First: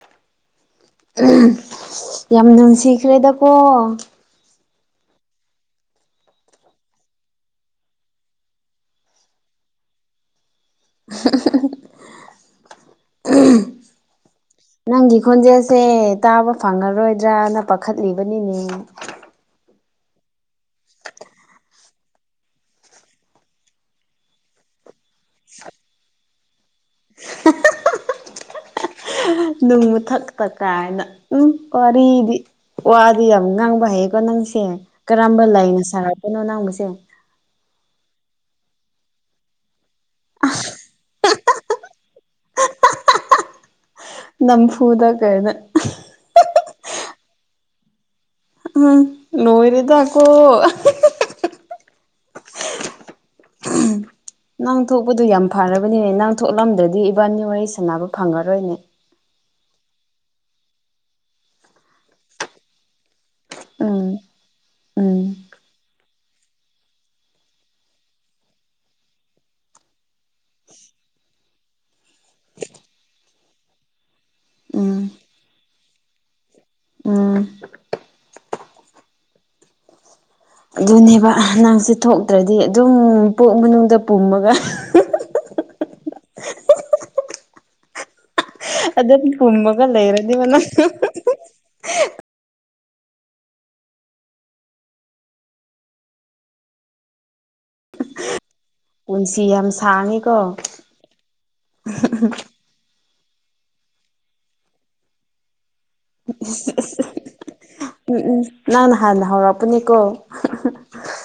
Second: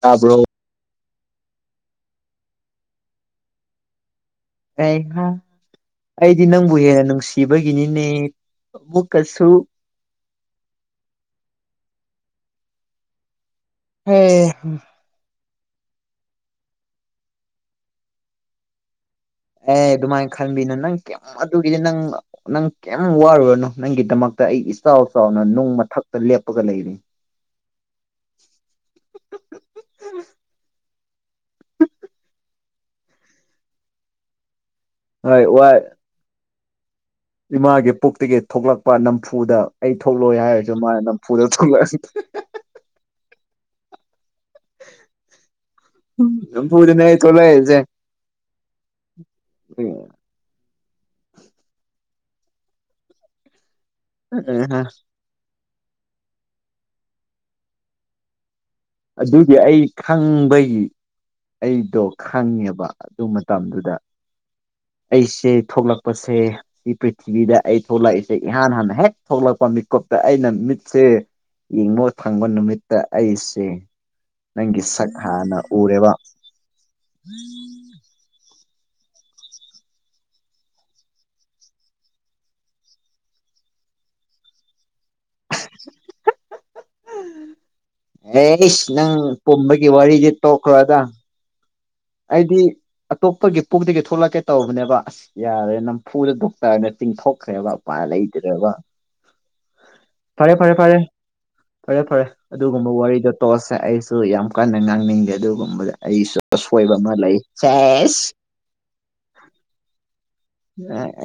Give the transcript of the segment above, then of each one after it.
ꯇꯥ꯭ꯔꯣ ꯌꯥꯝ ꯅꯨꯡꯁꯤꯈ꯭ꯔꯦꯗꯀꯣ ꯀꯩꯍ ꯑꯩꯗꯤ ꯅꯪꯕꯨ ꯍꯦꯟꯅ ꯅꯨꯡꯁꯤꯕꯒꯤꯅꯤꯅꯦ ꯑꯃꯨꯛꯀꯁꯨ ꯍ ꯅꯪꯒꯤ ꯈꯣꯟꯖꯦꯜꯁꯦ ꯇꯥꯕ ꯐꯪꯉꯔꯣꯏꯗ꯭ꯔꯅ ꯄꯥꯈꯠꯂꯤꯕꯅꯤꯅꯦ ꯑꯦ ꯑꯗꯨꯃꯥꯏꯅ ꯈꯟꯕꯤꯅꯣ ꯅꯪ ꯀꯌꯥ ꯑꯗꯨꯒꯤꯗꯤ ꯅꯪ ꯅꯪ ꯀꯩꯝ ꯋꯥꯔꯨꯔꯅꯨ ꯅꯪꯒꯤꯗꯃꯛꯇ ꯑꯩ ꯏꯥꯎ ꯆꯥꯎꯅ ꯅꯨꯡ ꯃꯊꯛꯇ ꯂꯦꯞꯄꯒ ꯂꯩꯔꯤ ꯅꯨꯡ ꯃꯨꯊꯛꯇ ꯀꯥꯏꯅ ꯎꯝ ꯋꯥꯔꯤꯗꯤ ꯑꯣ ꯑꯗꯨ ꯌꯥꯝ ꯉꯥꯡꯕ ꯍꯥꯏꯌꯦꯀꯣ ꯅꯪꯁꯦ ꯀꯔꯝꯕ ꯍꯣꯏ ꯋꯥꯏ ꯂꯥꯏꯅ ꯁꯥꯔꯄꯅꯣ ꯉꯥꯡꯕꯁꯦ ꯏꯃꯥꯒꯤ ꯄꯨꯛꯇꯒꯤ ꯊꯣꯛꯂꯛꯄ ꯅꯝꯐꯨꯗ ꯑꯩ ꯊꯣꯛꯂꯣꯏ ꯍꯥꯏꯔꯁꯨ ꯃꯥ ꯅꯝꯐꯨꯗ ꯊꯣꯛꯂꯛꯑ ꯅꯝꯐꯨꯗ ꯀꯩꯅ ꯄꯨꯔꯤꯅ ꯇꯣꯂ ꯍꯥꯏꯁꯦ ꯎꯝ ꯅꯣꯏꯔꯤꯗꯀꯣ ꯅꯪ ꯊꯣꯛꯄꯗꯨ ꯌꯥꯝ ꯐꯔꯕꯅꯤꯅꯦ ꯅꯪ ꯊꯣꯛꯂꯝꯗ꯭ꯔꯗꯤ ꯏꯕꯥꯅꯤ ꯋꯥꯔꯤ ꯁꯥꯟꯅꯕ ꯐꯪꯉꯔꯣꯏꯅꯦ ꯑꯗꯨꯗꯤ ꯑꯩ ꯈꯪꯕꯒꯤ ꯑꯩꯗꯣ ꯈꯪꯉꯦꯕ ꯑꯗꯨ ꯃꯇꯝꯗꯨꯗ ꯎꯝ ꯎꯝ ꯑꯩꯁꯦ ꯊꯣꯛꯂꯛꯄꯁꯦ ꯁꯤ ꯄ꯭ꯔꯤꯊꯤꯕꯤꯗ ꯑꯩ ꯊꯣꯛꯂꯛꯏꯁꯦ ꯏꯍꯥꯟ ꯍꯥꯟꯅ ꯍꯦꯛ ꯊꯣꯛꯂꯛꯄ ꯃꯤꯠꯀꯨꯞꯇ ꯑꯩꯅ ꯃꯤꯠꯁꯦ ꯌꯦꯡꯕ ꯊꯪꯕ ꯅꯨꯃꯤꯠꯇ ꯑꯩꯁꯦ ꯅꯪꯒꯤ ꯎꯝ ꯁꯛ ꯍꯥꯟꯅ ꯎꯔꯦꯕ ꯎꯝ ꯑꯗꯨꯅꯦꯕ ꯅꯪꯁꯦ ꯊꯣꯛꯇ꯭ꯔꯗꯤ ꯑꯗꯨꯝ ꯄꯣꯛ ꯃꯅꯨꯡꯗ ꯄꯨꯝꯃꯒ [inaudible] ꯑꯦꯁ ꯑꯗꯨ ꯅꯪ ꯑꯗꯨ ꯀꯨꯝꯕꯒ ꯄꯨꯝꯕꯒꯤ ꯋꯥꯔꯤꯗꯤ ꯂꯩꯔꯗꯤ ꯃꯅ ꯇꯣꯛꯈ꯭ꯔꯣꯗ ꯑꯩꯗꯤ ꯑꯇꯣꯞꯄꯒꯤ ꯄꯨꯒꯤ ꯊꯣꯛꯂꯛꯀꯦ ꯇꯧꯔꯕꯅꯦꯕ ꯑꯁ ꯌꯥꯔꯦ ꯅꯝꯐꯨꯗ ꯗꯣꯛꯇꯔꯅ ꯇꯤꯡꯊꯣꯛꯈ꯭ꯔꯦꯕ ꯎꯄꯥ ꯂꯩꯗ꯭ꯔꯦꯕ ꯄꯨꯟꯁꯤ ꯌꯥꯝ ꯁꯥꯡꯉꯤꯀꯣ ꯐꯔꯦ ꯐꯔꯦ ꯑꯗꯨꯒꯨꯝꯕ ꯋꯥꯔꯤꯗꯣ ꯇꯣꯁꯁꯦ ꯑꯩꯁꯨ ꯌꯥꯝ ꯀꯟꯅ ꯉꯥꯡꯅꯤꯡꯗꯦ ꯑꯗꯨꯒꯨꯝꯕꯗ ꯑꯩꯁꯨ ꯀꯕ ꯑꯃ ꯂꯩ ꯁꯦꯁ ꯅꯅ ꯍꯥꯟꯅ ꯍꯥꯎꯔ ꯄꯨꯅꯤ ꯀꯣ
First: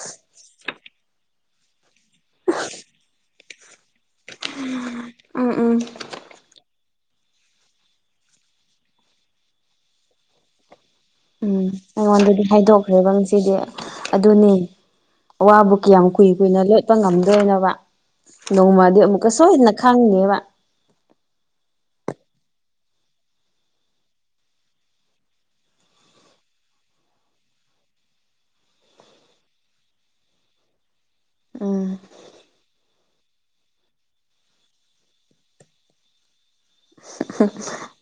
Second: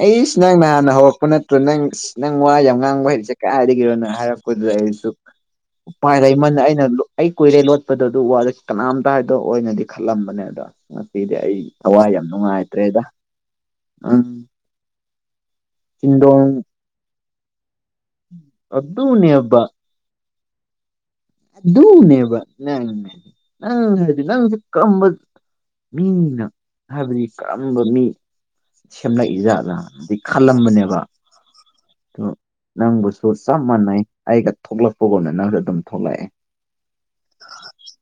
ꯑꯩꯁꯤ ꯅꯪ ꯅꯍꯥꯟꯅ ꯍꯧꯔꯛꯄ ꯅꯠꯇ꯭ꯔꯣ ꯅꯪ ꯅꯪ ꯋꯥ ꯌꯥꯝ ꯉꯥꯡꯕ ꯍꯥꯏꯔꯤꯁꯦ ꯀꯥꯏꯗꯒꯤꯅꯣ ꯍꯥꯏꯔꯛꯄ ꯣꯏꯁꯨ ꯎꯝ ꯎꯝ ꯎ ꯄꯥꯏꯔꯩꯃꯅ ꯑꯩꯅ ꯑꯩ ꯀꯨꯏꯔꯦ ꯂꯣꯠꯄꯗ ꯑꯗꯨ ꯋꯥꯁꯦ ꯀꯅꯥꯝꯇ ꯍꯥꯏꯗꯣ ꯑꯣꯏꯅꯗꯤ ꯈꯜꯂꯝꯕꯅꯦ ꯑꯗ ꯎꯝ ꯑꯩꯉꯣꯟꯗꯗꯤ ꯍꯥꯏꯗꯣꯛꯈ꯭ꯔꯦꯕ ꯁꯤꯗꯤ ꯎꯝ ꯑꯗꯨꯅꯤ ꯑꯋꯥꯕ ꯀꯌꯥꯝ ꯀꯨꯏ ꯆꯤꯟꯗꯣꯡ ꯀꯨꯏꯅ ꯂꯣꯠꯄ ꯉꯝꯗꯣꯏꯅꯣꯕ ꯅꯣꯡꯃꯗꯤ ꯑꯃꯨꯛꯀ ꯑꯗꯨꯅꯦꯕ ꯁꯣꯏꯗꯅ ꯈꯪꯉꯦꯕ ꯅꯦꯕ ꯅꯗꯤ ꯅꯪ ꯍꯥꯏꯗꯤ ꯅꯪꯁꯤ ꯀꯝꯕ ꯃꯤꯅ ꯍꯥꯏꯕꯗꯤ ꯀꯔꯝꯕ ꯃꯤ ꯁꯦꯝꯂꯛꯏ ꯖꯥꯠꯂ ꯑꯩ ꯈꯜꯂꯝꯕꯅꯦꯕ ꯎꯝ ꯑꯗꯨ ꯅꯪꯕꯨꯁꯨ ꯆꯞ ꯃꯥꯟꯅꯩ ꯑꯩꯒ ꯊꯣꯛꯂꯛꯄꯒꯨꯝꯅ ꯅꯪꯁꯨ ꯑꯗꯨꯝ ꯊꯣꯛꯂꯛꯑꯦ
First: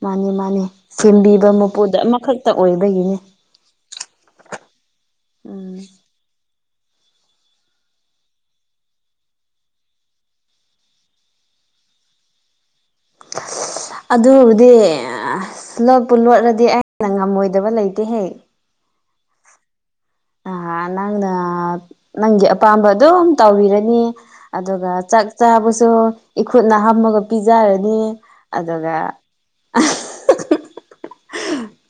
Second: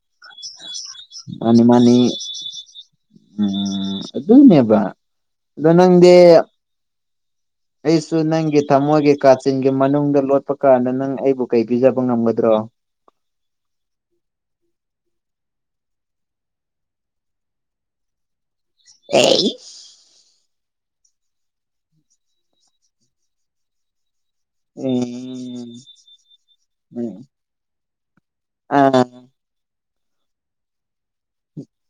ꯃꯥꯅꯤ ꯃꯥꯅꯤ ꯁꯦꯝꯕꯤꯕ ꯃꯥꯅꯤ ꯃꯄꯨꯗ ꯃꯥꯅꯤ ꯑꯃꯈꯛꯇ ꯑꯣꯏꯕꯒꯤꯅꯤ ꯎꯝ ꯑꯗꯨꯅꯦꯦꯕ ꯑꯗꯨꯗ ꯎꯝ ꯅꯪꯗꯤꯦ ꯑꯩꯁꯨ ꯅꯪꯒꯤ ꯊꯃꯣꯏꯒꯤ ꯀꯥꯆꯤꯟꯒꯤ ꯃꯅꯨꯡꯗ ꯂꯣꯠꯄ ꯀꯥꯟꯗ ꯅꯪ ꯑꯩꯕꯨ ꯀꯩ ꯄꯤꯖꯕ ꯉꯝꯒꯗ꯭ꯔꯣ [inaudible] ꯑꯗꯨꯕꯨꯗꯤ ꯂꯣꯠꯄꯨ ꯂꯣꯠꯂꯗꯤ ꯑꯦꯩꯅ ꯉꯝꯃꯣꯏꯗꯕ ꯂꯩꯇꯦꯍꯦꯛ ꯑꯦ ꯑ ꯅꯪꯅ ꯅꯪꯒꯤ ꯑꯄꯥꯝꯕ ꯑꯗꯨꯝ ꯇꯧꯕꯤꯔꯅꯤ ꯑꯗꯨꯒ ꯆꯥꯛ ꯆꯥꯕꯁꯨ ꯏꯈꯨꯠꯅ ꯍꯥꯝꯃꯒ ꯄꯤꯖꯔꯅꯤ ꯑꯗꯨꯒ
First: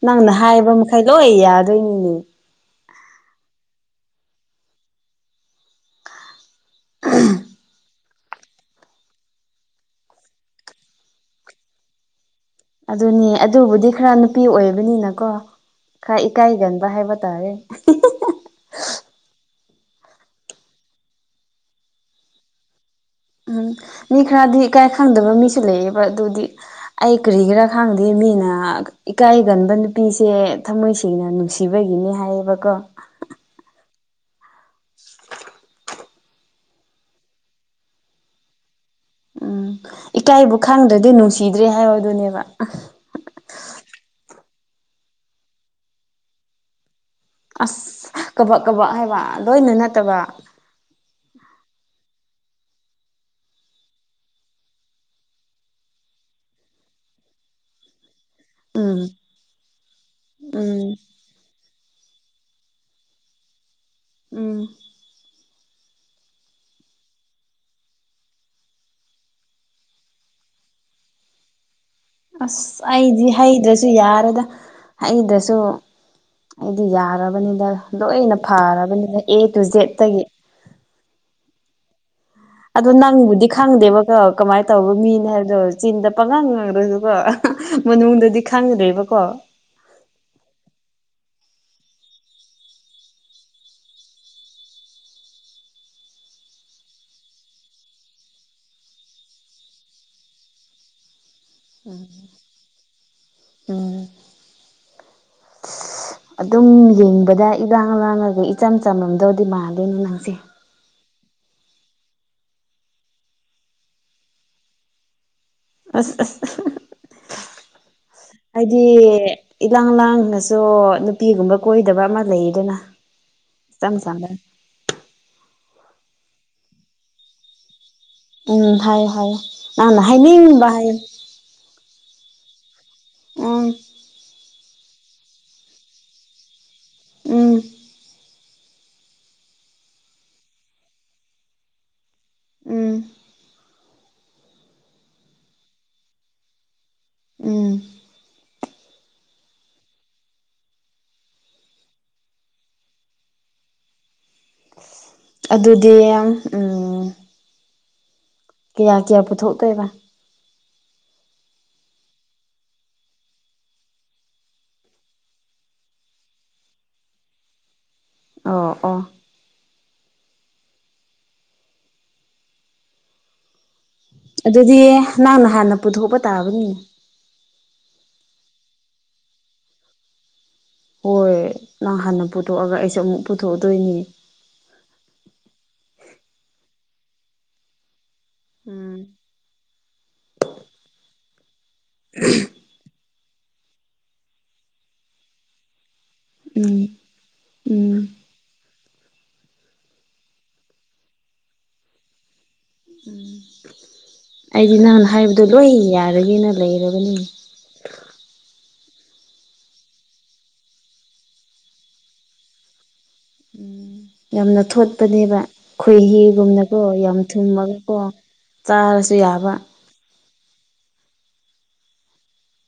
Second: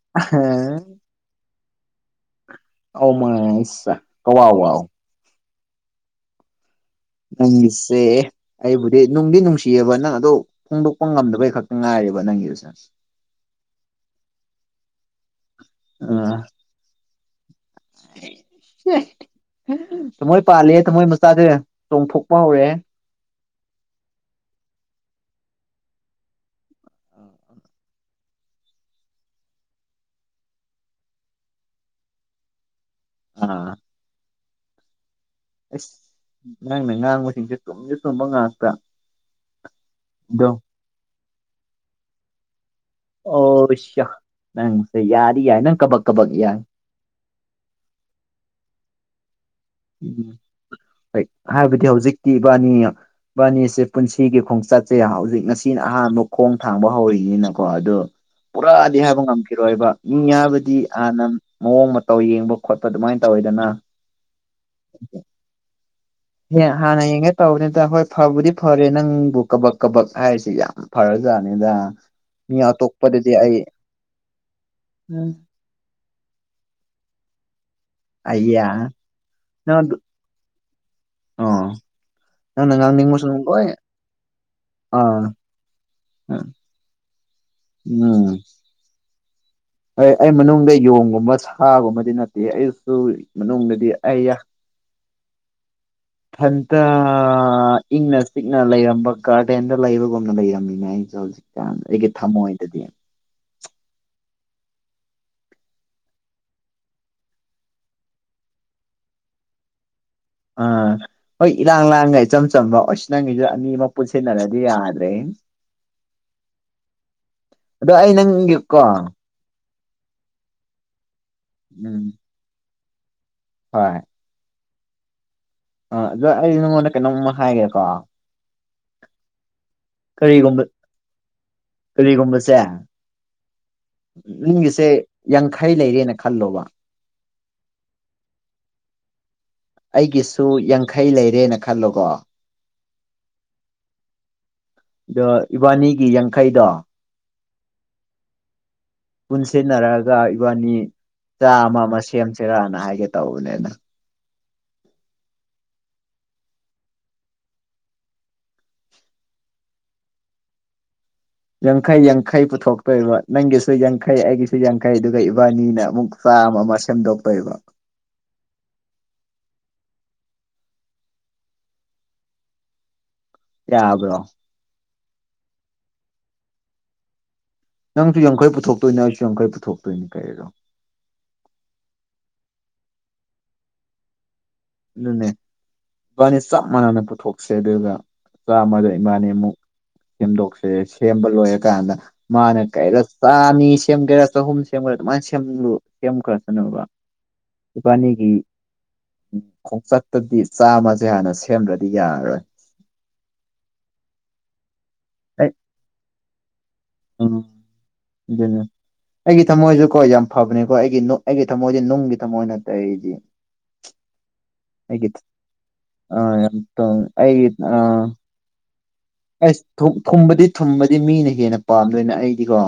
ꯅꯪꯅ ꯍꯥꯏꯕ ꯃꯈꯩ ꯂꯣꯏ ꯌꯥꯗꯣꯏꯅꯤꯅꯦ ꯑꯧ ꯃ ꯀꯋꯥꯕꯎ [inaudible] ꯅꯪꯒꯤꯁꯦ ꯑꯩꯕꯨꯗꯤ ꯅꯨꯡꯗꯤ ꯅꯨꯡꯁꯤꯌꯦꯕ ꯅꯪ ꯑꯗꯣ ꯐꯣꯡꯗꯣꯛꯄ ꯉꯝꯗꯕꯩ ꯈꯛꯇ ꯉꯥꯏꯔꯦꯕ ꯅꯪꯒꯤꯁꯦ ꯑꯗꯨꯅꯦ ꯑꯗꯨꯕꯨꯗꯤ ꯈꯔ ꯅꯨꯄꯤ ꯑꯣꯏꯕꯅꯤꯅꯀꯣ ꯈꯔ ꯑꯥ ꯏꯀꯥꯏꯒꯟꯕ ꯍꯥꯏꯕ ꯇꯔꯦ ꯊꯃꯣꯏ ꯄꯥꯂꯦ ꯊꯃꯣꯏ ꯃꯆꯥꯁꯦ ꯆꯣꯡꯊꯣꯛꯄ ꯍꯧꯔꯛꯑꯦ ꯎꯝ ꯃꯤ ꯈꯔꯗꯤ ꯏꯀꯥꯏ ꯈꯪꯗꯕ ꯃꯤꯁꯨ ꯂꯩꯌꯦꯕ ꯑꯗꯨꯗꯤ ꯑꯩ ꯀꯔꯤꯒꯤꯔꯥ ꯈꯪꯗꯦ ꯃꯤꯅ ꯏꯀꯥꯏꯒꯟꯕ ꯅꯨꯄꯤꯁꯦ ꯊꯝꯃꯣꯏ ꯁꯦꯡꯅ ꯅꯨꯡꯁꯤ ꯁꯤꯕꯒꯤꯅꯤ ꯍꯥꯏꯌꯦꯕꯀꯣ ꯑꯥ [unintelligible] ꯑꯁ ꯅꯪꯅ ꯉꯥꯡꯕꯁꯤꯡꯁꯦ ꯆꯨꯝꯁꯦ ꯆꯨꯝꯕ ꯉꯥꯛꯇ ꯎꯝ ꯑꯗꯣ ꯏꯀꯥꯏꯕꯨ ꯈꯪꯗ꯭ꯔꯗꯤ ꯅꯨꯡꯁꯤꯗ꯭ꯔꯦ ꯍꯥꯏꯕ ꯑꯗꯨꯅꯦꯕ ꯑꯣ [inaudible] ꯅꯪꯁꯦ ꯌꯥꯔ ꯌꯥꯏ ꯅꯪ ꯀꯕꯛ ꯀꯕꯛ ꯌꯥꯏ ꯑꯁ ꯀꯕꯛ ꯀꯕꯛ ꯍꯥꯏꯕ ꯂꯣꯏꯅꯥꯃꯛ ꯎꯝ ꯍꯣꯏ ꯍꯥꯏꯕꯗꯤ ꯍꯧꯖꯤꯛꯇꯤ ꯏꯕꯥꯅꯤ ꯢꯕꯥꯅꯤꯁꯦ ꯄꯨꯟꯁꯤꯒꯤ ꯈꯣꯡꯆꯠꯁꯦ ꯍꯧꯖꯤꯛ ꯉꯁꯤꯅ ꯑꯍꯥꯟꯕ ꯈꯣꯡ ꯊꯥꯡꯕ ꯍꯧꯔꯤꯅꯤꯅꯀꯣ ꯑꯗꯣ ꯄꯨꯔꯥꯗꯤ ꯎꯝ ꯍꯥꯏꯕ ꯉꯝꯈꯤꯔꯣꯏꯕ ꯃꯤ ꯍꯥꯏꯕꯗꯤ ꯎꯝ ꯍꯥꯟꯅ ꯃꯑꯣꯡ ꯃꯇꯧ ꯌꯦꯡꯕ ꯈꯣꯠꯄ ꯑꯗꯨꯃꯥꯏꯅ ꯇꯧꯋꯦꯗꯅ ꯎꯝ ꯍ ꯍꯥꯟꯅ ꯌꯦꯡꯉꯦ ꯇꯧꯕꯅꯤꯗ ꯍꯣꯏ ꯐꯕꯨꯗꯤ ꯐꯔꯦ ꯅꯪꯕꯨ ꯀꯕꯛ ꯀꯕꯛ ꯍꯥꯏꯔꯤꯁꯤ ꯌꯥꯝ ꯐꯔꯖꯠꯅꯤꯗ ꯑꯁ ꯑꯩꯗꯤ ꯍꯩꯗ꯭ꯔꯁꯨ ꯌꯥꯔꯦꯗ ꯎꯝ ꯍꯩꯗꯁꯨ ꯑꯩꯗꯤ ꯌꯥꯔꯕꯅꯤꯗ ꯂꯣꯏꯅ ꯑꯩꯌꯥ ꯐꯔꯕꯅꯤꯗ ꯑꯦ ꯇꯨ ꯅꯪ ꯑꯗꯨ ꯖꯦꯠꯇꯒꯤ ꯑꯣ ꯅꯪꯅ ꯑꯗꯣ ꯉꯥꯡꯅꯤꯡꯕꯁꯨ ꯅꯪꯕꯨꯗꯤ ꯂꯣꯏ ꯈꯪꯗꯦꯕꯀꯣ ꯀꯃꯥꯏꯅ ꯇꯧꯕ ꯃꯤꯅꯦ ꯑꯥ ꯍꯥꯏꯕꯗꯣ ꯆꯤꯟꯗ ꯄꯪꯉꯥꯡ ꯉꯥꯡꯔꯁꯨꯀꯣ ꯃꯅꯨꯡꯗꯗꯤ ꯈꯪꯗ꯭ꯔꯤꯕꯀꯣ ꯍ ꯑꯩ ꯃꯅꯨꯡꯗꯗꯤ ꯌꯣꯡꯒꯨꯝꯕ ꯁꯥꯒꯨꯝꯕꯗꯤ ꯅꯠꯇꯦ ꯑꯩꯁꯨ ꯃꯅꯨꯡꯗꯗꯤ ꯑꯩ [unintelligible] ꯢꯊꯟꯇ ꯏꯪꯅ ꯆꯤꯛꯅ ꯂꯩꯔꯝꯕ ꯒꯥꯔꯗꯦꯟꯗ ꯂꯩꯕꯒꯨꯝꯅ ꯂꯩꯔꯝꯃꯤꯅꯦ ꯑꯩꯁꯦ ꯍꯧꯖꯤꯛ ꯎꯝ [unintelligible] ꯑꯗꯨꯝ ꯌꯦꯡꯕꯗ ꯏꯔꯥꯡ ꯂꯥꯡꯉꯒ ꯏꯆꯝ ꯆꯝꯃꯝꯗꯧꯗꯤ ꯃꯥꯟꯂꯦ ꯅꯪꯁꯦ ꯑꯥ ꯍꯣꯏ ꯏꯔꯥꯡ ꯂꯥꯡꯒꯩ ꯏꯆꯝ ꯆꯝꯕ ꯑꯣꯁ ꯅꯪꯒꯤꯗꯣ ꯑꯅꯤ ꯑꯃ ꯄꯨꯟꯁꯤꯟꯅꯔꯗꯤ ꯌꯥꯗ꯭ꯔꯦ ꯑꯁ ꯑ ꯑꯗꯣ ꯑꯩ ꯍꯥꯏꯗꯤ ꯅꯪꯒꯤꯀꯣ ꯏꯂꯥꯡ ꯂꯥꯡꯂꯒꯁꯨ ꯅꯨꯄꯤꯒꯨꯝꯕ ꯀꯣꯏꯗꯕ ꯎꯝ ꯑꯃ ꯂꯩꯗꯅ ꯏꯆꯝ ꯆꯝꯅ ꯑ ꯑꯗꯣ ꯑꯩ ꯅꯉꯣꯟꯗ ꯀꯩꯅꯣꯝꯃ ꯍꯥꯏꯒꯦꯀꯣ ꯎꯝ ꯍꯥꯏꯌꯣ ꯍꯥꯏꯌꯣ ꯅꯪꯅ ꯀꯔꯤꯒꯨꯝꯕ ꯍꯥꯏꯅꯤꯡꯕ ꯍꯥꯢꯌꯣ ꯀꯔꯤꯒꯨꯝꯕꯁꯦ ꯎꯝ ꯒꯤꯁꯦ ꯌꯥꯡꯈꯩ ꯂꯩꯔꯦꯅ ꯈꯜꯂꯣꯕ ꯎꯝ ꯑꯩꯒꯤꯁꯨ ꯌꯥꯡꯈꯩ ꯂꯩꯔꯦꯅ ꯈꯜꯂꯣꯀꯣ ꯎꯝ ꯏꯕꯥꯅꯤꯒꯤ ꯌꯥꯡꯈꯩꯗ ꯎꯝ ꯄꯨꯟꯁꯤꯟꯅꯔꯒ ꯏꯕꯥꯅꯤ ꯆꯥ ꯑꯃ ꯑꯃ ꯁꯦꯝꯁꯤꯔꯥꯅ ꯍꯥꯏꯒꯦ ꯇꯧꯕꯅꯤꯅ ꯑꯗꯨꯗꯤ ꯌꯥꯝ ꯎꯝ ꯀꯌꯥ ꯀꯌꯥ ꯄꯨꯊꯣꯛꯇꯣꯏꯕ ꯌꯥꯡꯈꯩ ꯌꯥꯡꯈꯩ ꯄꯨꯊꯣꯛꯇꯣꯏꯕ ꯅꯪꯒꯤꯁꯨ ꯌꯥꯡꯈꯩ ꯑꯩꯒꯤꯁꯨ ꯌꯥꯡꯈꯩ ꯑꯗꯨꯒ ꯏꯕꯥꯅꯤꯅ ꯑꯃꯨꯛ ꯁꯥꯃꯃꯁꯝꯗꯣꯄꯩꯕ ꯑꯣ ꯑꯣ ꯌꯥꯕ꯭ꯔꯣ ꯑꯗꯨꯗꯤ ꯅꯪꯅ ꯍꯥꯟꯅ ꯄꯨꯊꯣꯛꯄ ꯇꯥꯕꯅꯤꯅꯦ ꯅꯪꯁꯨ ꯌꯥꯡꯈꯩ ꯄꯨꯊꯣꯛꯇꯣꯏꯅꯦ ꯑꯩꯁꯨ ꯌꯥꯈꯩ ꯄꯨꯊꯣꯛꯇꯣꯏꯅꯤ ꯀꯔꯤꯅꯣ ꯍꯣꯏ ꯅꯪ ꯍꯥꯟꯅ ꯄꯨꯊꯣꯛꯑꯒ ꯑꯩꯁꯦ ꯑꯃꯨꯛ ꯄꯨꯊꯣꯛꯑꯗꯣꯏꯅꯤ ꯑꯗꯨꯅꯦ ꯏꯕꯥꯅꯤ ꯆꯞ ꯃꯥꯟꯅꯅ ꯄꯨꯊꯣꯛꯁꯦ ꯑꯗꯨꯒ ꯆꯥꯝꯃꯗ ꯎꯝ ꯏꯕꯥꯥꯅꯤ ꯑꯃꯨꯛ ꯁꯦꯝꯗꯣꯛꯁꯦ ꯁꯦꯝꯕ ꯂꯣꯏꯔꯀꯥꯟꯗ ꯃꯥꯅ ꯀꯩꯔ ꯆꯥꯅꯤ ꯁꯦꯝꯒꯦꯔꯥ ꯆꯍꯨꯝ ꯁꯦꯝꯒꯦꯔꯥ ꯑꯗꯨꯃꯥꯏꯅ ꯁꯦꯝꯂꯨ ꯁꯦꯝ ꯈꯔ ꯎꯝ ꯆꯠꯟꯅꯅꯕ ꯎꯝ ꯏꯕꯥꯅꯤꯒꯤ ꯈꯣꯡꯆꯠꯇꯗꯤ ꯆꯥꯃꯁꯦ ꯍꯥꯟꯅ ꯁꯦꯝꯗ꯭ꯔꯗꯤ ꯌꯥꯔꯔꯣꯏ ꯎꯝ ꯑꯩꯗꯤ ꯅꯍꯥꯟꯅ ꯍꯥꯏꯕꯗꯣ ꯑꯩ ꯂꯣꯏ ꯌꯥꯔꯒꯦꯅ ꯂꯩꯔꯕ ꯎꯝ ꯑꯗꯨꯅꯦ ꯑꯩꯒꯤ ꯊꯝꯃꯣꯏꯁꯨꯀꯣ ꯌꯥꯝ ꯐꯕꯅꯤꯀꯣ ꯑꯩꯒꯤ ꯑꯩꯒꯤ ꯊꯝꯃꯣꯏꯁꯦ ꯅꯨꯡꯒꯤ ꯊꯝꯃꯣꯏ ꯅꯇꯦ ꯎꯝ [inaudible] ꯌꯥꯝꯅ ꯊꯣꯠꯄꯅꯦꯕ ꯑ ꯌꯥꯝ ꯈꯣꯏꯍꯤꯒꯨꯝꯅꯀꯣ ꯌꯥꯝ ꯑꯩꯒꯤ ꯑ ꯊꯨꯝꯕꯅꯤꯀꯣ ꯆꯥꯔꯁꯨ ꯌꯥꯕ ꯑꯩꯁ ꯊꯨꯝꯕꯗꯤ ꯊꯨꯝꯕꯗꯤ ꯃꯤꯅ ꯍꯦꯟꯅ ꯄꯥꯝꯗꯣꯏꯅ ꯑꯩꯗꯤꯀꯣ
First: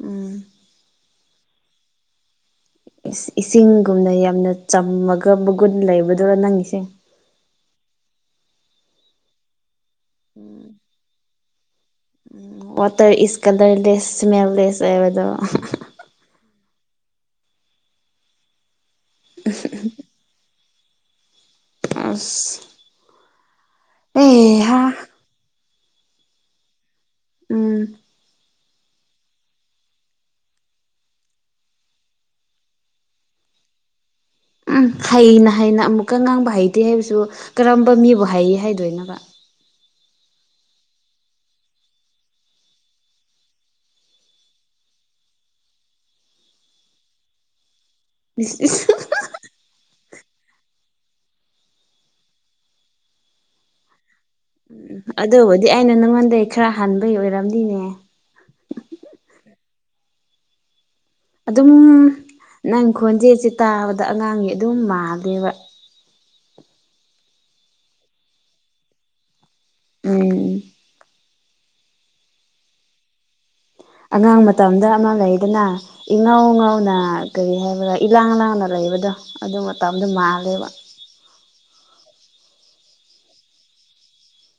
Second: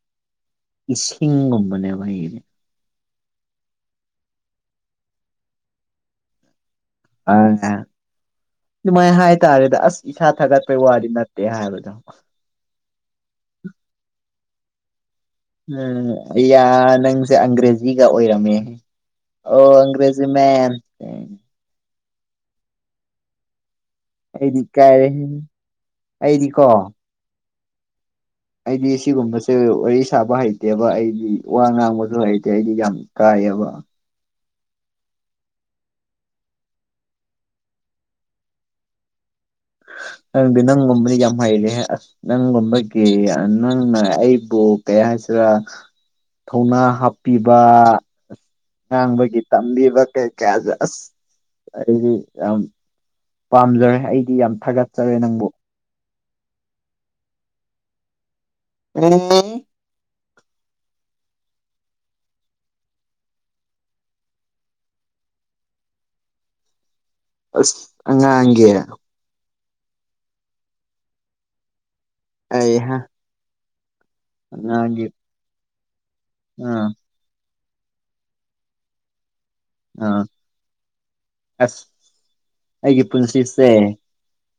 ꯎꯝ [inaudible] ꯏꯁꯤꯡꯒꯨꯝꯕꯅꯦꯕ ꯑꯩꯗꯤ ꯏꯁꯤꯡꯒꯨꯝꯅ ꯌꯥꯝꯅ ꯆꯝꯃꯒ ꯃꯒꯨꯟ ꯂꯩꯕꯗꯨꯔꯥ ꯅꯪ ꯏꯁꯦ ꯑ ꯑꯗꯨꯃꯥꯏꯅ ꯍꯥꯏꯇꯥꯔꯦꯗ ꯑꯁ ꯏꯁꯥ ꯊꯥꯒꯠꯄꯩ ꯋꯥꯗꯤ ꯅꯠꯇꯦ ꯍꯥꯏꯕꯗꯣ ꯋꯥꯇꯔ ꯏꯁꯀꯂꯔ ꯂꯦꯁ ꯏꯁꯃꯦꯜ ꯂꯦꯁ ꯍꯥꯏꯕꯗꯣ ꯎꯝ ꯌꯥ ꯅꯪꯁꯦ ꯑꯪꯒ꯭ꯔꯦꯖꯤꯒ ꯑꯣꯏꯔꯝꯃꯦ ꯑꯣ ꯑꯪ꯭ꯔꯦꯖꯤ ꯃꯟ ꯑꯥꯁ ꯑꯩꯗꯤ ꯀꯔꯦ ꯑꯩꯗꯤꯀꯣ ꯎꯝ ꯑꯩꯗꯤ ꯁꯤꯒꯨꯝꯕꯁꯦ ꯋꯥꯔꯤ ꯁꯥꯕ ꯍꯩꯇꯦꯕ ꯑꯩꯗꯤ ꯋꯥ ꯉꯥꯡꯕꯁꯨ ꯍꯩꯇꯦ ꯑꯩꯗꯤ ꯌꯥꯝ ꯀꯥꯏꯌꯦꯕ ꯎꯝ ꯍꯩꯅ ꯍꯩꯅ ꯑꯃꯨꯛꯀ ꯉꯥꯡꯕ ꯍꯩꯇꯦ ꯍꯥꯏꯕꯁꯨ ꯀꯔꯝꯕ ꯃꯤꯕꯨ ꯍꯩ ꯍꯥꯏꯗꯣꯏꯕ ꯅꯪꯗꯤ ꯅꯪ ꯃꯅꯤ ꯌꯥꯝ ꯍꯥꯏꯔꯦ ꯅꯪꯒꯨꯝꯕꯒꯤ ꯅꯪꯅ ꯑꯩꯕꯨ ꯀꯩ ꯍꯥꯏꯁꯤꯔꯥ ꯊꯧꯅꯥ ꯍꯥꯞꯄꯤꯕ ꯑ ꯉꯥꯡꯕꯒꯤ ꯇꯝꯕꯤꯕ ꯀꯩ ꯀꯌꯥꯁꯦ ꯑꯁ ꯑꯩꯗꯤ ꯌꯥꯝ ꯄꯥꯝꯖꯔꯦ ꯑꯩꯗꯤ ꯌꯥꯝ ꯊꯥꯒꯠꯆꯔꯦ ꯅꯪꯕꯨ ꯑꯗꯨꯕꯨꯗꯤ ꯑꯩꯅ ꯅꯪꯉꯣꯟꯗꯒꯤꯩ ꯈꯔ ꯍꯥꯟꯕꯩ ꯑꯣꯏꯔꯝꯗꯤꯅꯦ ꯑꯦ [inaudible] ꯑꯗꯨꯝ ꯅꯪ ꯈꯣꯟꯖꯦꯁꯦ ꯇꯥꯕꯗ ꯑꯉꯥꯡꯒꯤ ꯑꯗꯨꯝ ꯃꯥꯗꯦꯕ ꯑꯁ ꯑꯉꯥꯡꯒꯤ ꯎꯝ ꯑꯌꯦꯍ ꯑꯉꯥꯡ ꯃꯇꯝꯗ ꯑꯃ ꯂꯩꯗꯅ ꯏꯉꯧ ꯑꯥ ꯉꯧꯅ ꯀꯔꯤ ꯍꯥꯏꯕꯗꯥ ꯏꯂꯥꯡ ꯂꯥꯡꯅ ꯂꯩꯕꯗꯣ ꯑꯗꯨ ꯃꯇꯝꯗꯣ ꯑꯥ ꯃꯥꯜꯂꯦꯕ ꯑꯁ ꯑꯩꯒꯤ ꯄꯨꯟꯁꯤꯁꯦ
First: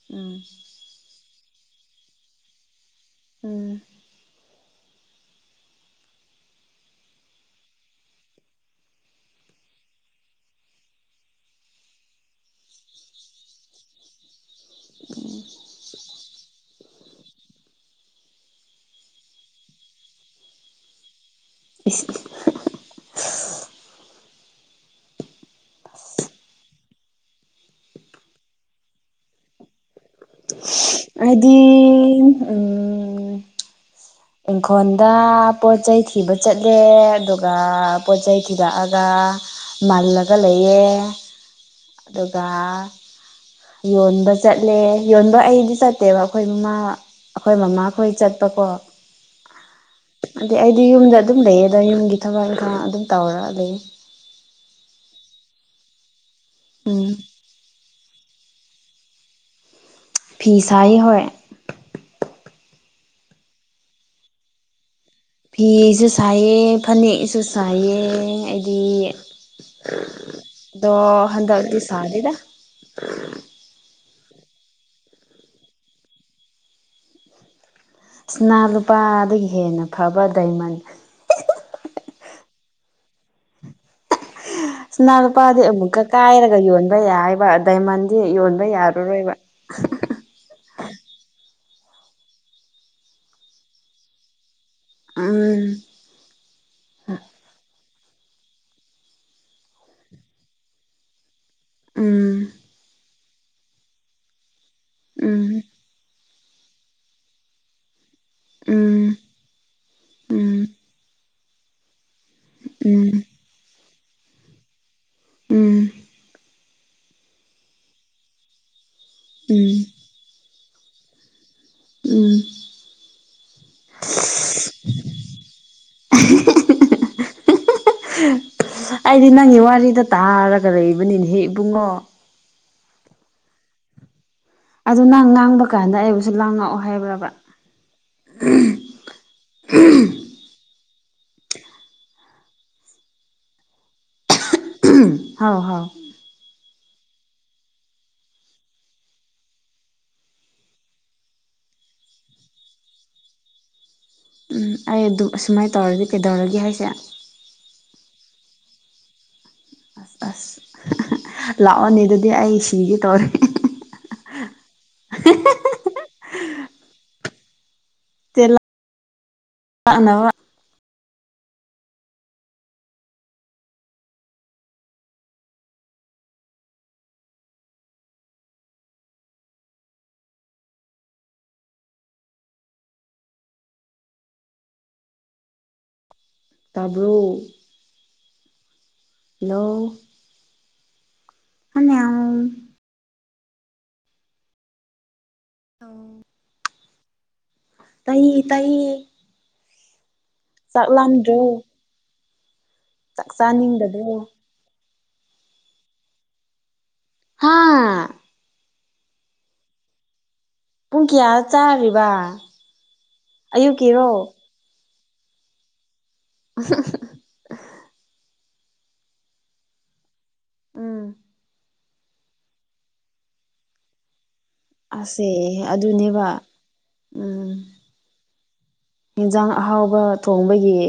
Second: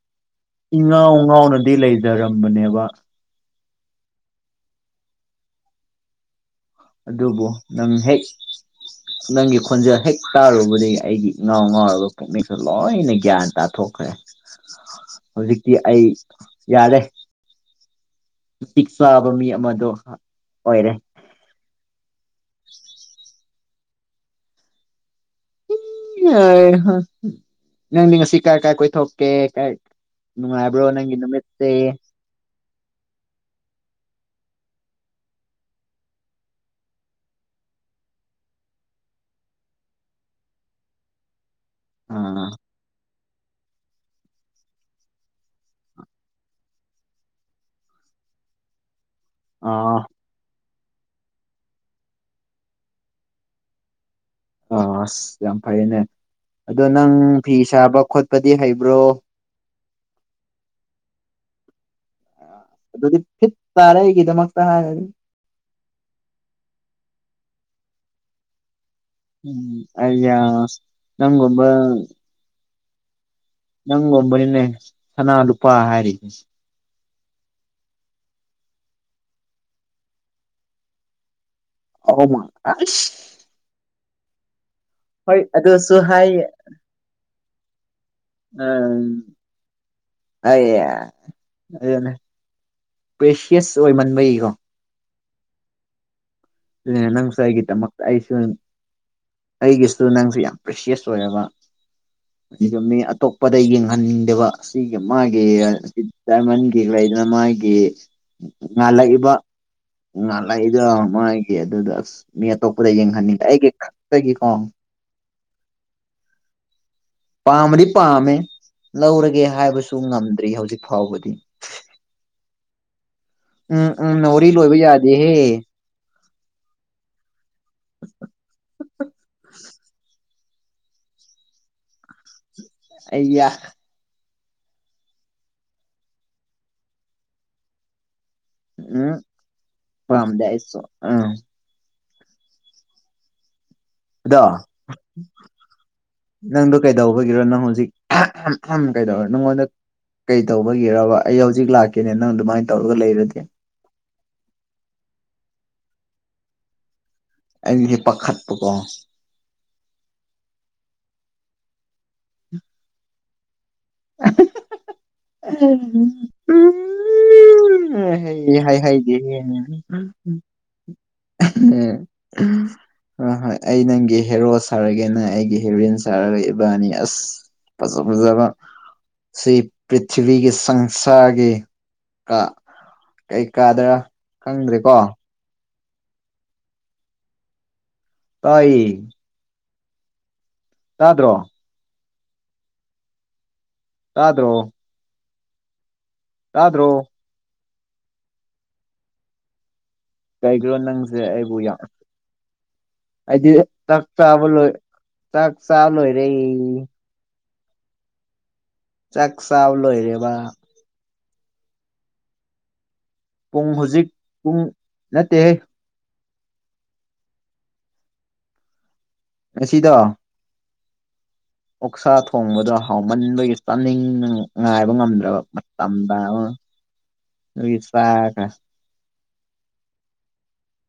ꯎꯝ [inaudible] ꯏꯉꯥꯎ ꯉꯥꯎꯅꯗꯤ ꯂꯩꯖꯔꯝꯕꯅꯦꯕ ꯎꯝ ꯑꯗꯨꯕꯨ ꯅꯪ ꯍꯦꯛ ꯅꯪꯒꯤ ꯈꯣꯟꯖꯦꯜ ꯍꯦꯛ ꯇꯥꯔꯨꯕꯗꯒꯤ ꯑꯩꯒꯤ ꯏꯉꯥꯎ ꯉꯥꯎꯒ ꯄꯨꯛꯅꯤꯡꯁ ꯂꯣꯏꯅ ꯒ꯭ꯌꯥꯟ ꯇꯥꯊꯣꯛꯈ꯭ꯔꯦ ꯍꯧꯖꯤꯛꯇꯤ ꯑꯩ ꯌꯥꯔꯦ ꯃꯇꯤꯛ ꯆꯥꯕ ꯃꯤ ꯑꯃꯁꯣ ꯑꯣꯏꯔꯦ ꯏꯁ ꯏꯁ ꯅꯩ ꯍ ꯅꯪꯗꯤ ꯉꯁꯤ ꯀꯥꯏ ꯀꯥꯏ ꯀꯣꯏꯊꯣꯛꯀꯦ ꯀꯥꯏ ꯅꯨꯡꯉꯥꯏꯕ꯭ꯔꯣ ꯅꯪꯒꯤ ꯑꯩꯗꯤ ꯅꯨꯃꯤꯠꯇꯤ ꯎꯝ ꯏꯪꯈꯣꯟꯗ ꯄꯣꯠꯆꯩ ꯊꯤꯕ ꯆꯠꯂꯦ ꯑꯗꯨꯒ ꯄꯣꯠ ꯆꯩꯩ ꯊꯤꯔꯛꯑꯒ ꯃꯜꯂꯒ ꯂꯩꯌꯦ ꯑꯗꯨꯒ ꯑꯥ ꯌꯣꯟꯕ ꯆꯠꯂꯦ ꯌꯣꯟꯕ ꯑꯩꯗꯤ ꯆꯠꯇꯦꯕ ꯑꯈꯣꯏ ꯃꯃꯥ ꯑꯈꯣꯏ ꯃꯃꯥꯈꯣꯏ ꯆꯠꯄꯀꯣ ꯑꯣ ꯑꯗꯤ ꯑꯩꯗꯤ ꯌꯨꯝꯗ ꯑꯗꯨꯝ ꯂꯩꯌꯦꯗ ꯌꯨꯝꯒꯤ ꯊꯕꯛ ꯏꯪꯈꯥꯡ ꯑꯗꯨꯝ ꯇꯧꯔ ꯂꯩ ꯑꯥ ꯑꯁ ꯌꯥꯝ ꯐꯩꯌꯦꯅꯦ ꯑꯗꯣ ꯎꯝ ꯅꯪ ꯐꯤ ꯁꯥꯕ ꯈꯣꯠꯄꯗꯤ ꯍꯩꯕ꯭ꯔꯣ ꯐꯤ ꯁꯥꯌꯦ ꯍꯣꯏ ꯑꯗꯨꯗꯤ ꯐꯤꯠ ꯇꯥꯔꯦ ꯑꯩꯒꯤꯗꯃꯛꯇ ꯍꯥꯏꯔꯗꯤ ꯐꯤꯁꯨ ꯁꯥꯏꯑꯦ ꯐꯅꯦꯛꯁꯨ ꯁꯥꯏꯌꯦ ꯑꯩꯗꯤ ꯎꯝ ꯑꯩꯌꯥ ꯗꯣ ꯅꯪꯒꯨꯝꯕ ꯍꯟꯗꯛꯇꯤ ꯁꯥꯗꯦꯗ ꯅꯪꯒꯨꯝꯕꯅꯤꯅꯦ ꯁꯅꯥ ꯂꯨꯄꯥ ꯍꯥꯏꯔꯤꯁꯦ ꯁ꯭ꯅꯥ ꯂꯨꯄꯥꯗꯒꯤ ꯍꯦꯟꯅ ꯐꯕ ꯗꯥꯏꯃꯟ ꯑꯧ ꯃꯥ ꯑꯁ ꯁꯅꯥ ꯂꯨꯄꯥꯗꯤ ꯑꯗꯨꯁꯨ ꯑꯃꯨꯛꯀ ꯍꯥꯏ ꯀꯥꯏꯔꯒ ꯌꯣꯟꯕ ꯌꯥꯏꯕ ꯑꯗ ꯗꯥꯏꯃꯟꯗꯤ ꯌꯣꯟꯕ ꯌꯥꯥꯔꯔꯣꯏꯕ ꯑꯩꯌꯥ ꯑꯗꯨꯅꯦ ꯄ꯭ꯔꯦꯁꯤꯌꯁ ꯑꯣꯏꯃꯟꯕꯩꯒꯤꯀꯣ ꯎꯝ ꯗꯨꯨꯅꯦ ꯅꯪꯁꯨ ꯑꯩꯒꯤꯗꯥꯃꯛꯇ ꯑꯩꯁꯨꯟ ꯑꯩꯒꯤꯁꯨ ꯅꯪꯁꯦ ꯌꯥꯝ ꯄ꯭ꯔꯦꯁꯤꯌꯁ ꯑꯣꯏꯔꯕ ꯎꯝ ꯑꯩꯗꯣ ꯃꯤ ꯑꯇꯣꯞꯄꯗ ꯌꯦꯡꯍꯟꯅꯤꯡꯗꯕ ꯁꯤꯒꯤ ꯃꯥꯒꯤ ꯎꯝ [inaudible] ꯗꯥꯏꯃꯟꯒꯤ ꯂꯩꯗꯅ ꯃꯥꯒꯤ ꯎꯝ ꯉꯥꯜꯂꯛꯏꯕ ꯎꯝ ꯉꯥꯜꯂꯛꯏꯗꯣ ꯃꯥꯒꯤ ꯑꯗꯨꯗ ꯑꯁ ꯃꯤ ꯑꯇꯣꯞꯄꯗ ꯎꯝ ꯌꯦꯡꯍꯟꯅꯤꯡꯗꯦ ꯑꯩꯒꯤ ꯈꯛꯇꯒꯤ ꯀꯣ ꯎꯝ ꯄꯥꯝꯕꯗꯤ ꯄꯥꯝꯃꯦ ꯂꯧꯔꯒꯦ ꯎꯝ ꯍꯥꯏꯕꯁꯨ ꯉꯝꯗ꯭ꯔꯤ ꯍꯧꯖꯤꯛ ꯐꯥꯎꯕꯗꯤ ꯎꯝ ꯎꯝ ꯎꯝꯅ ꯋꯥꯔꯤ ꯂꯣꯏꯕ ꯌꯥꯗꯦꯍꯦ [unintelligible] ꯑꯩꯗꯤ ꯅꯪꯒꯤ ꯋꯥꯔꯤꯗꯣ ꯇꯥꯔ ꯒꯂꯩꯕꯅꯤꯅꯦꯍꯦ ꯏꯕꯨꯡꯉꯣ ꯑꯩꯌꯥ ꯑꯗꯨ ꯅꯪ ꯉꯥꯡꯕ ꯀꯥꯟꯗ ꯑꯩꯕꯨꯁꯨ ꯂꯥꯡꯉꯛꯑꯣ ꯍꯥꯏꯕ꯭ꯔꯕ [unintelligible] ꯎꯝ ꯄꯥꯥꯝꯗꯦ ꯑꯩꯁꯨ ꯎꯝ ꯑꯗꯣ [unintelligible] ꯍꯥꯎ ꯍꯥꯎ ꯅꯪꯗꯨ ꯀꯩꯗꯧꯕꯒꯤꯔꯣ ꯅꯪ ꯍꯧꯖꯤꯛ ꯑꯍꯥ ꯑꯍꯝ ꯑꯍꯝ ꯀꯩꯗꯧꯔ ꯅꯪꯉꯣꯟꯗ ꯀꯩ ꯇꯧꯕꯒꯤꯔꯕ ꯑꯩ ꯍꯧꯖꯤꯛ ꯂꯥꯛꯀꯦꯅꯦ ꯅꯪ ꯑꯗꯨꯃꯥꯏꯅ ꯇꯧꯔꯒ ꯂꯩꯔꯗꯤ ꯎꯝ ꯑꯩ ꯑꯗꯨꯝ ꯑꯁꯨꯃꯥꯏ ꯇꯧꯔꯗꯤ ꯀꯩꯗꯧꯔꯒꯦ ꯍꯥꯏꯁꯦ ꯑꯩꯁꯦ ꯄꯥꯈꯠꯄꯀꯣ ꯑꯁ [unintelligible] ꯂꯥꯛꯑꯣꯅꯦ ꯑꯗꯨꯗꯤ ꯑꯩ ꯁꯤꯒꯦ ꯇꯧꯔꯦ [unintelligible] [unintelligible] ꯎ ꯆꯦ ꯍꯩ ꯍꯥꯏꯍꯩꯗꯦ ꯍꯦ ꯅꯪ ꯂꯥꯛꯅꯕ [inaudible] [unintelligible] ꯍꯣ ꯍꯣꯏ ꯑꯩ ꯅꯪꯒꯤ ꯍꯦꯔꯣ ꯁꯥꯔꯒꯦ ꯅꯪ ꯑꯩꯒꯤ ꯍꯦꯔꯣꯏꯟ ꯁꯥꯔꯒ ꯏꯕꯥꯟꯅꯤ ꯑꯁ ꯐꯖ ꯐꯖꯕ ꯁꯤꯞ ꯄ꯭ꯔꯤꯊꯤꯕꯤꯒꯤ ꯁꯪꯁꯥꯔꯒꯤ ꯀ ꯀꯩꯀꯥꯗ꯭ꯔ ꯈꯪꯗ꯭ꯔꯦꯀꯣ ꯇꯥꯕ꯭ꯔꯣ ꯇꯏ ꯍꯜꯂꯣ ꯇꯥꯗ꯭ꯔꯣ ꯑ ꯑ꯭ꯔꯣ ꯑꯥꯎ ꯌꯥ꯭ꯔꯣ ꯇꯏ ꯇꯏ ꯀꯩꯒꯤ꯭ꯔꯣ ꯅꯪꯁꯦ ꯂꯥꯝꯗ꯭ꯔꯣ ꯑꯩꯕꯨ ꯌꯥꯝ ꯆꯥꯛ ꯍꯥꯏꯗꯤ ꯆꯥꯛ ꯆꯥꯅꯤꯡꯗꯕ꯭ꯔꯣ ꯆꯥꯕ ꯂꯣꯏ ꯆꯥꯛ ꯆꯥꯂꯨꯣꯏꯔꯦ ꯍꯥꯥ ꯆꯥꯛ ꯆ ꯂꯣꯏꯔꯦꯕ ꯄꯨꯡ ꯀꯌꯥ ꯆꯥꯔꯤꯕ ꯄꯨꯡ ꯍꯧꯖꯤꯛ ꯑꯌꯨꯛꯀꯤꯔꯣ ꯄꯨꯡ ꯅꯠꯇꯦ [unintelligible] ꯑꯁꯤꯗ ꯎꯝ ꯑꯣꯛꯁꯥ ꯊꯣꯡꯕꯗ ꯍꯥꯎꯃꯟꯕꯒꯤ ꯆꯥꯅꯤꯡ ꯉꯥꯏꯕ ꯑꯁꯦ ꯉꯝꯗ꯭ꯔꯕ ꯃꯇꯝꯗ ꯑꯗꯨꯅꯦꯕ ꯑꯃ ꯅꯣꯏꯒꯤ ꯆ ꯏꯟꯖꯥꯡ ꯑꯍꯥꯎꯕ ꯊꯣꯡꯕꯒꯤ